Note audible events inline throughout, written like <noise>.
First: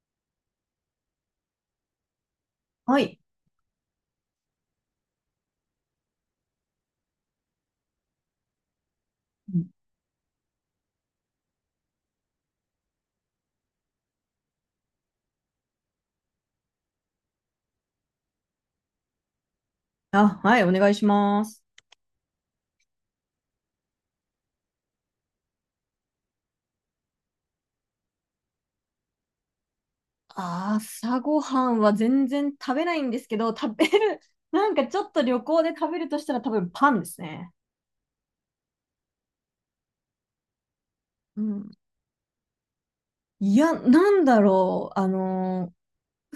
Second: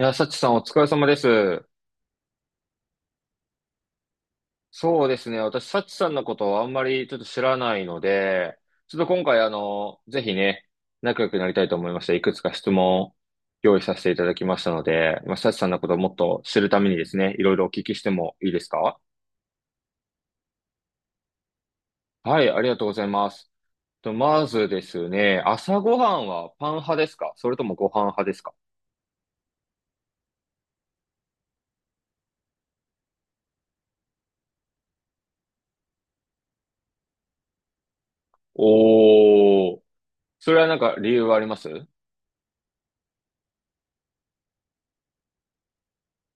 いや、サチさんお疲れ様です。はい。そうですね。私、サチさんのことをあんまりちょっと知らないので、ちょっと今回、うん。ぜひね、仲良くなりたいと思いまして、いくつか質問を用意させていただきましたので、まあ、サチさんのことをもっと知るためにですね、いろいろお聞きしてもいいですか？あ、はい、お願いします。はい、ありがとうございます。と、まずですね、朝ごはんはパン派ですか、それともご飯派ですか？朝ごはんは全然食べないんですけど、食べる、<laughs> なんかちょっと旅行で食べるとしたら多分パンですね。おー、それはなんか理由はあうりますん。うん。いや、なんだろう。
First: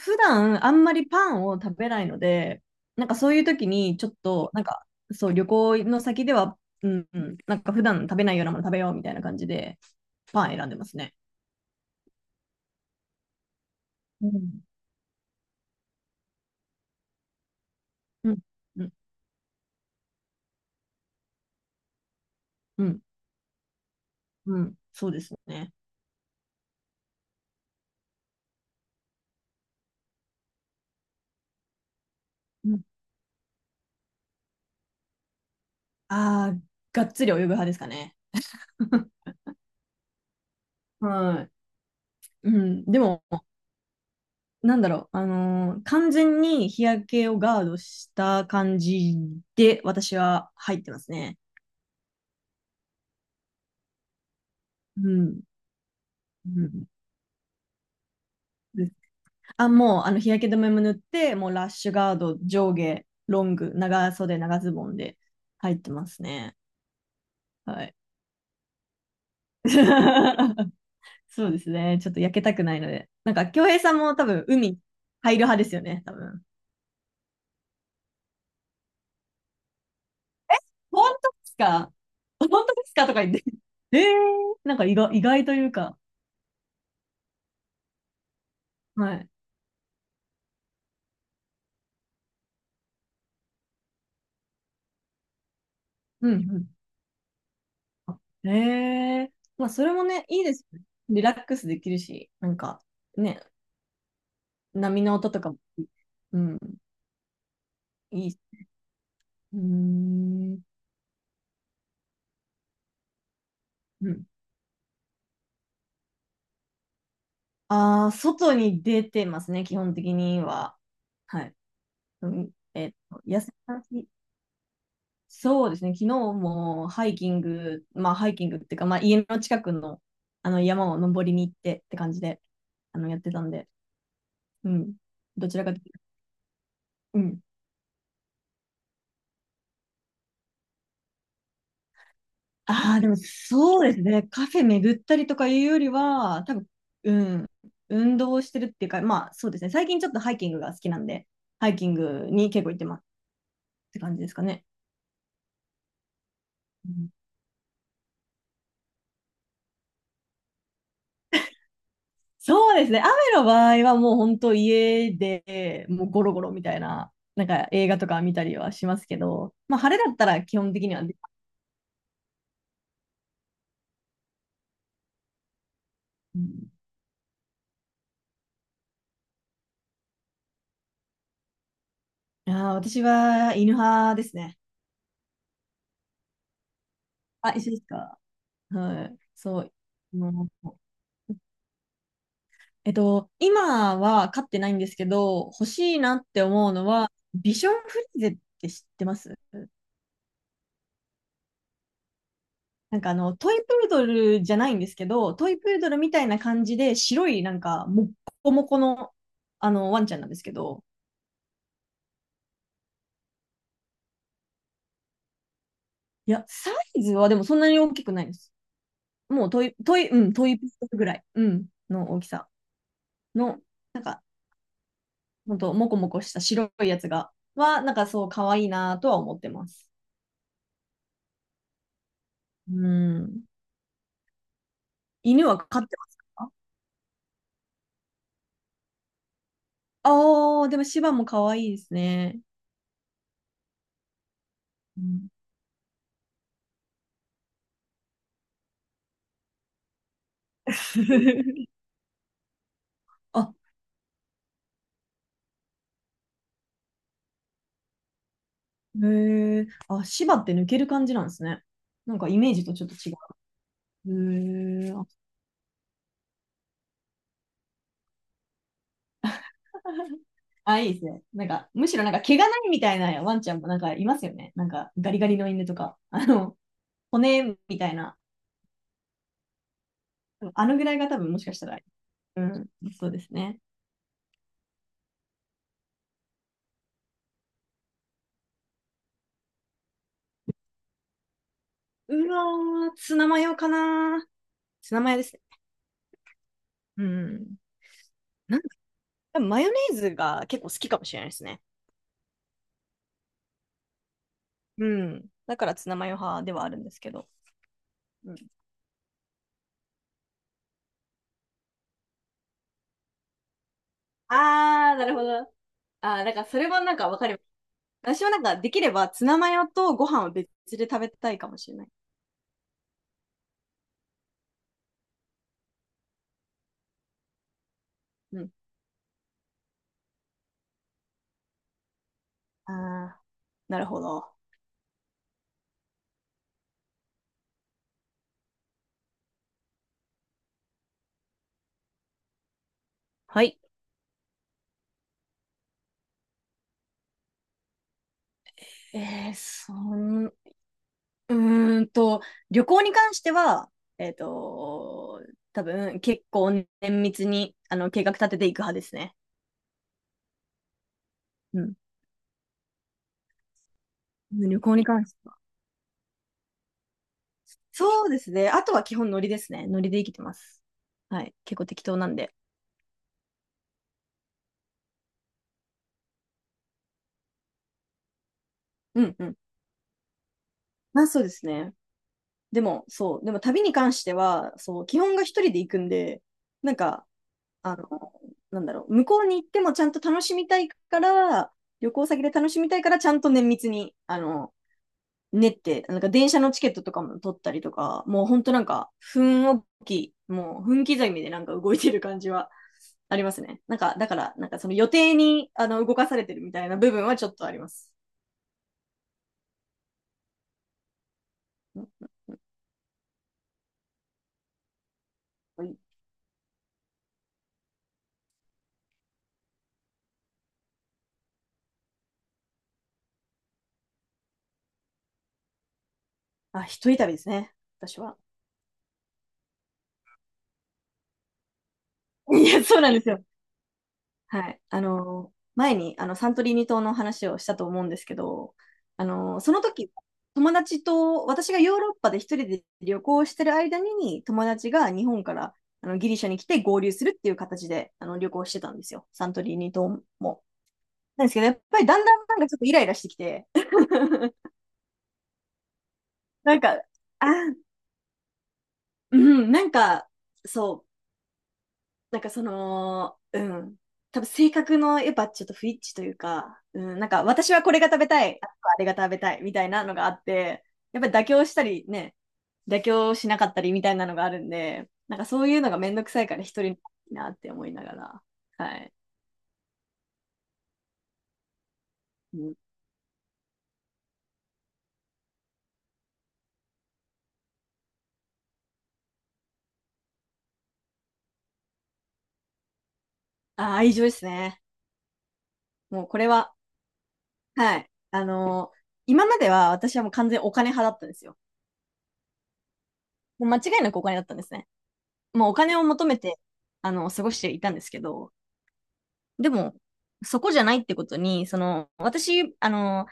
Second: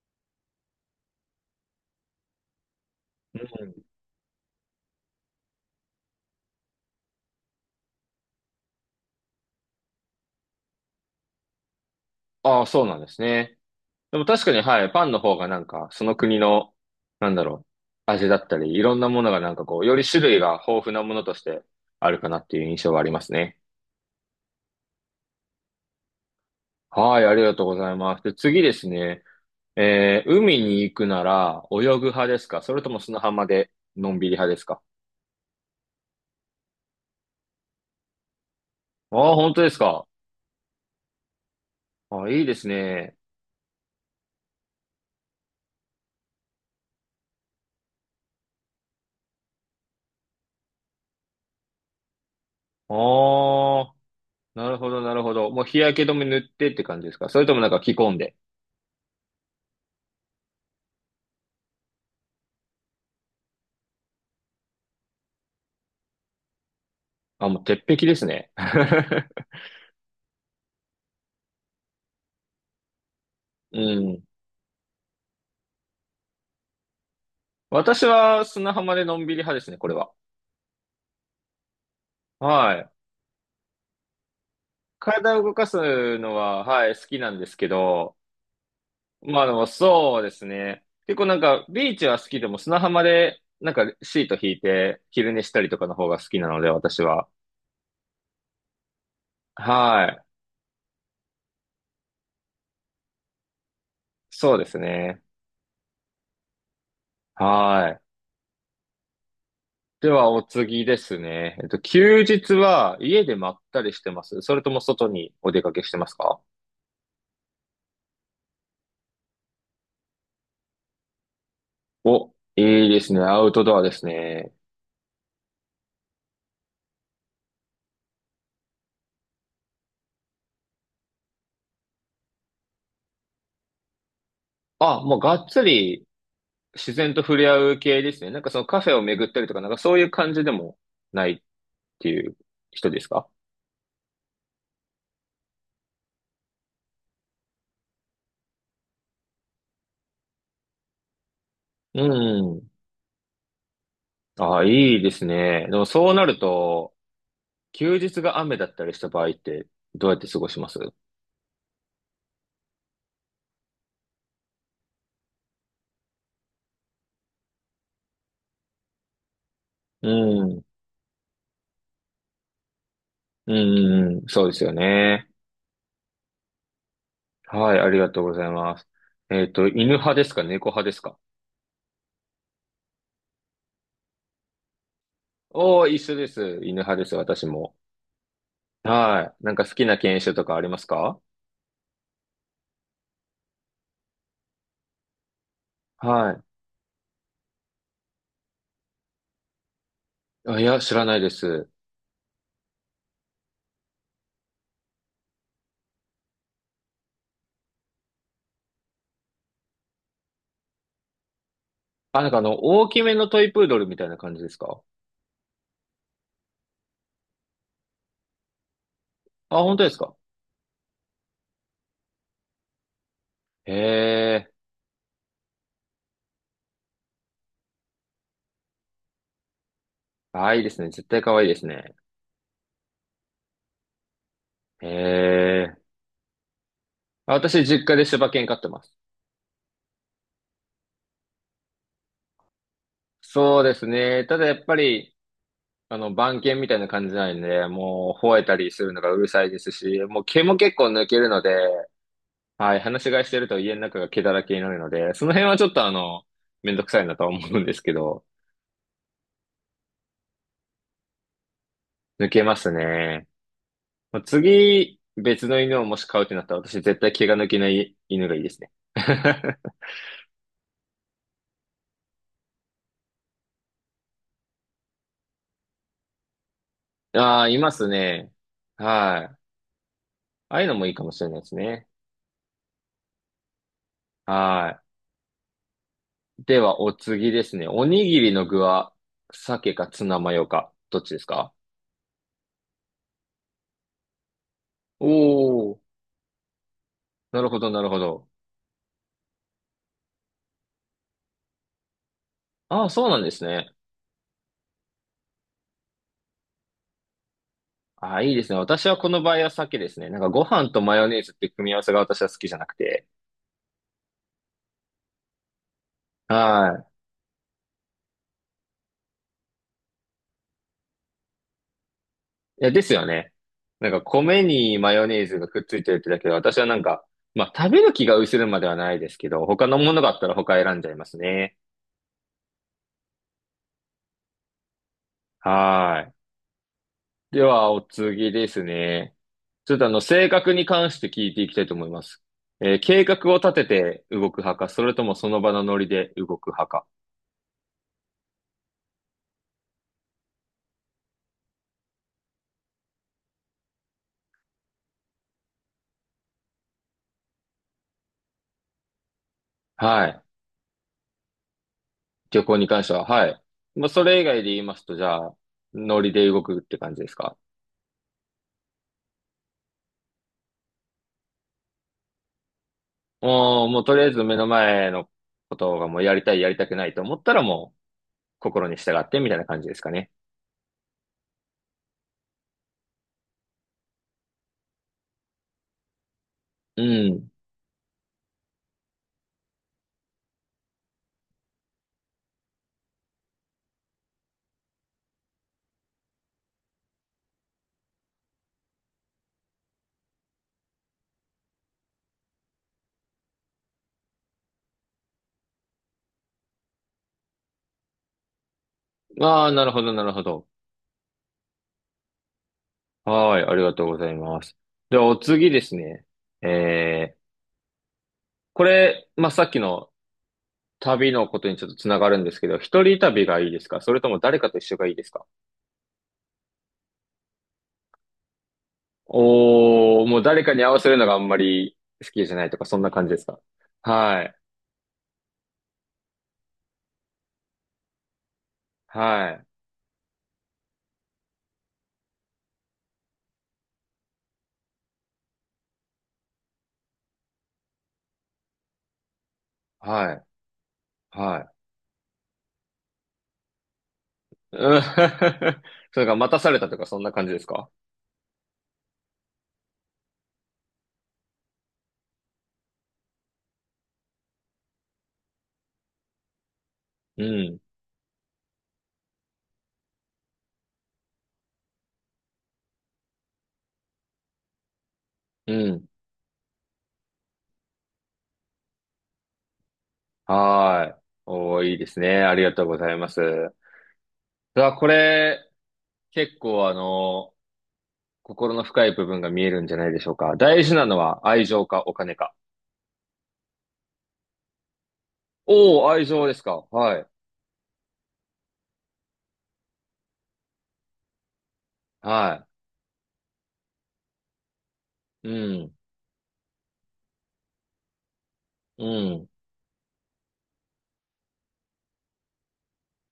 普段あんまりパンを食べないので、なんかそういう時にちょっと、なんかそう、旅行の先では、うんうん、なんか普段食べないようなもの食べようみたいな感じで、パン選んでますね。ああ、そうなんですね。でもう確かに、ん。はい、パンの方がなんか、その国の、なんだろう、味うだん。ったり、いうん。ろんなものがなんかこう、より種類が豊富なものとしてあるかなっていう印う象はん。ありますね。うん、そうですね。はい、ありがとうございます。で、次ですね。えー、海に行くなら、泳ぐ派ですか、それとも砂浜で、のんびり派ですか？ああ、がっつり泳ぐ派ですかね。あ <laughs> あー、本当ですか？はあ、いいい。うですん、でね。も、なんだろう、完全に日焼けをガードした感じで、私は入ってますね。ああ、なるほど、うなるほん。ど。もう日焼け止め塗っうてってん感じですか、それともなんか着込んで。うん。あ、もう、日焼け止めも塗って、もうラッシュガード、上下、ロング、長袖、長ズボンで入ってますね。あ、もう鉄はい。壁ですね。<laughs> <laughs> そうですね。ちょっと焼けたくないので。なんか、京平うさんもん。多分、海入る派ですよね、多分。私は砂浜でのんびり派ですね、これは。本当ですか？本当はでい。すかとか言って。ええ。なんか意外、意体を外と動いかうか。すのは、はい、好きなんですけど、はい。まあでもそうですね。結構なんか、ビーチは好きでも砂浜で、なんかシート引いて昼寝したりとかの方が好うきなのんで、私は。うん。ええ。まあ、それもはい。ね、いいですよね。リラックスできるし、なんか、ね、そうです波のね。音とかも、うん、はい。いいし。うーでは、おん。次ですね。えっと、休日は家でまったりしうてまん。すそれとも外にお出かけしてますか？ああ、外に出てますね、基本的には。はい。うお、ん、いいですね。アウトドアですね。そうですね、昨日もハイキング、まあハイキングっていうか、まあ家の近くの、あの山を登りに行ってって感じで、やってたんで、うん、あ、もうがっどちつらかというと、り自然うと触ん。れ合う系ですね。なんかそのカフェを巡ったりとか、なんかそういう感じでもないっていう人あであ、ですもか？そうですね、カフェ巡ったりとかいうよりは、多分、うん、運動してるっていうか、まあそうですね、最近ちょっとハイキングが好きなんで、ハイキンうグに結ん。構行ってますって感じですかああ、ね。いいですね。でもそうなると、休日が雨だったりした場合って、どうやって過ごしますうそうですね。雨の場合はもう本当家でもうゴロゴロみたいな、なんか映画とか見たりはしますけど、まあ晴れん。だったらう基ん本的にはね。うんうん。そうですよね。うん。はい、ありがとうございます。えっと、犬派ですか、猫派ですか？あー、私は犬派ですね。おー、一緒です。犬派です、私あ、一緒も。ですか。はい。はい。なんそかう。好きな犬種ともかありうますか？今は飼ってないんですけど、欲しいなっはい。て思うのは、ビションフリーゼって知ってます？あ、いや、知らないです。なんかトイプードルじゃないんですけど、トイプードルみたいな感じで、白いなんか、もっこもこの、ワンちゃんなんですけど、あ、なんかあの、大きめのトイプードルみたいな感じですか？いや、サイズはでもそんなに大きくないです。もうあ、トイ、本当でトすイ、うか？ん、トイプードルぐらい、うん、の大きさの、へなんか、え。ほんと、もこもこした白いやつが、なんかそう、可愛いなとは思ってます。あ、いいですね。絶対可愛いですね。うん。へ犬はえ。飼ってますか？私、実家で柴犬飼ってます。ああー、でも芝も可愛いですね。そうですね。ただやっぱうり、ん。 あの、番犬みたいな感じなんで、もう、吠えたりするのがうるさいですし、もう毛も結構抜けるので、<laughs> はい、話し飼いしてるあ、と家の中が毛だらけになるので、その辺はちょっとめんどくさいなとは思うんですけど、へえ、あ、芝って抜ける感じなんですね。なん抜かイけメーまジすとちょっと違ね。まあう。へえ、次、あ、別の犬をもし飼うってなったら、私絶対毛が抜けない犬がいいですね。<laughs> いいですね。なんか、むしろなんか毛がないみたいなワンちゃんもなんかいますよね。なんかガリガリの犬とか、<laughs> ああ、骨いまみすたいな。ね。はい。ああいうあののぐもいらいいかがも多しれ分なもいしでかすしたら、ね。うん、そうですね。はい。では、お次ですね。おにぎりの具は、鮭かツナマヨか、どっちですか？うわー、ツナマヨかな。ツナおマヨですね。ー、うなるん。ほど、なるほど。なんか多分マヨネーズが結構好きかもしれないですね。ああ、そうなんですね。うん。だからツナマヨ派ではあるんですけど。ああ、いういん、ですね。私はこの場合は鮭ですね。なんかご飯とマヨネーズっていう組み合わせが私は好きじゃなくて。あー、なるほど。あー、だからそれはもい。なんかわかります。私はなんかできればツナマヨとご飯を別で食べたいかもしれない。いや、ですよね。なんか米にマヨネーズがくっついてるってだけで、私はなんか、まあ食べる気が薄うれるん。まではないですけど、他のものがあったら他選んじゃいますね。ああ、なるほど。はーい。では、お次ですね。ちょっと性格に関して聞いていきたいと思います。えー、計画をは立い。てて動く派か、それともその場のノリで動く派か。えー、そん、うーんと、旅行に関しては、えっと、多分結構綿密にあの計画立てていく派ですね。はい。うん。旅行に関しては、はい。まあ、それ以外で言旅いま行にすと、じ関しゃてあ、は。ノリで動くって感じですか？そうですね。あとは基本ノリですね。ノリで生きてます。はい。結構適当なんで。もう、もうとりあえず目の前のことがもうやりたい、やりたくないと思ったらもう心に従うっんてうみたん。いな感じですかね。まあそうですね。でも、そう。でも旅に関しては、そう、基本が一人で行くんで、なんうか、ん。あの、なんだろう、向こうに行ってもちゃんと楽しみたいから、旅行先で楽しみたいから、ちゃんと綿密に、練って、なんか電車のチケットとかも取ったりとか、もうほんとなんか、分をき、もう分刻みでなんか動いてる感じはありますね。なんか、だから、なんかその予定に、動かされてるみたいな部分はちょっとあります。ああ、なるほど、なるほど。はい、ありがとうございます。では、お次ですね。えー、これ、まあ、さっきの旅のことにちょっとつながるんですけど、一人旅がいいですか、それとも誰かと一緒がいいですか？あ、一人旅ですね、私は。おー、もう誰かに合わせるのがあんまり好きじゃないいとや、か、そそうんななんで感すじでよ。すか？はい、はい。前にあのサントリーニ島の話をしたと思うんですけど、はい、その時、友達と、私がヨーロッパで一人で旅行してる間に、友達が日本からギリシャに来て合流するっていう形で旅行してたんですよ。サントリーニ島はい、も。なんですけはど、やっい。ぱりだんだんなんかちょっとイライラしてきて、<laughs> うん。 <laughs> それが待たさなれんたとか、か、そんな感あ、じですか？うん、なんか、そう、なんかその、うん。多分性格のやっぱちょっと不一致というか、うん、なんかう私ん。はこれが食べたい、ああれが食べたいみたいなのがあって、やっぱり妥協したりね、妥協しなかったりみたいなのがあるんで、なんかそうういうのがん。めんどくさいから一人になって思いながら、はい。はーい。おー、いいですね。あうりがん、とうございます。さあ、これ、結構心の深い部分が見えるんじゃないでしょうか。大事なのは愛情かお金か。あ、愛情ですね。おー、も愛うこ情れですは、か。はい。はい。今までは私はもう完全にお金派だったんですよ。はもう間違いなくお金だったんですね。い。うもうおん。金を求めて、過ごしていたんですけど、うん。でも、そこじゃないってことに、私、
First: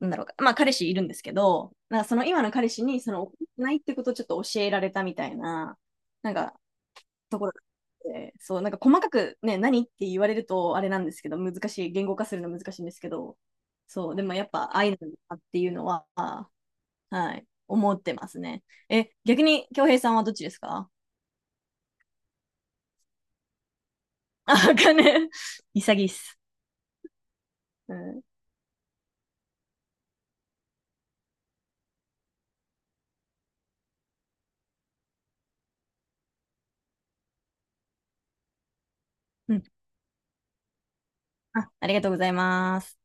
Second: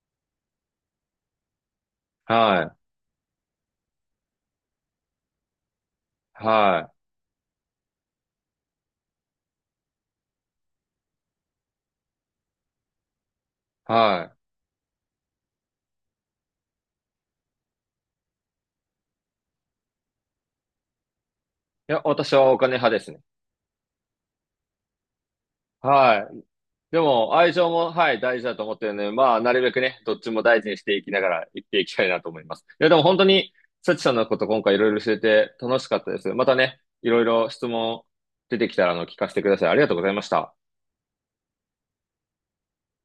なんだろうか、まあ彼氏いるんですけど、なんかその今の彼は氏に、怒ってないってことをちょっと教えられたみたいな、なんい。か、はい。ところがあってそう、なんか細かくね、何って言われると、あれなんですけど、難しい、言語化するの難しいんですけど、そう、ではもい。やっぱ愛なんだっていうのは、はい、思ってますね。え、逆に、京平さんはどっちですか？ いや、私はお金派ですね。<laughs> あ、わかんねえ。<laughs> 潔いっはす。い。でも、愛情も、うはい、ん。大事だと思ってるので、まあ、なるべくね、どっちも大事にしていきながら、生きていきたいなと思います。いや、でも本当に、サチさんのこと今回いろいろ教えて楽しかったです。またね、いろいろ質問出てきたら、聞かせてくうだん。さい。ありがとうございました。あ、ありがとうございます。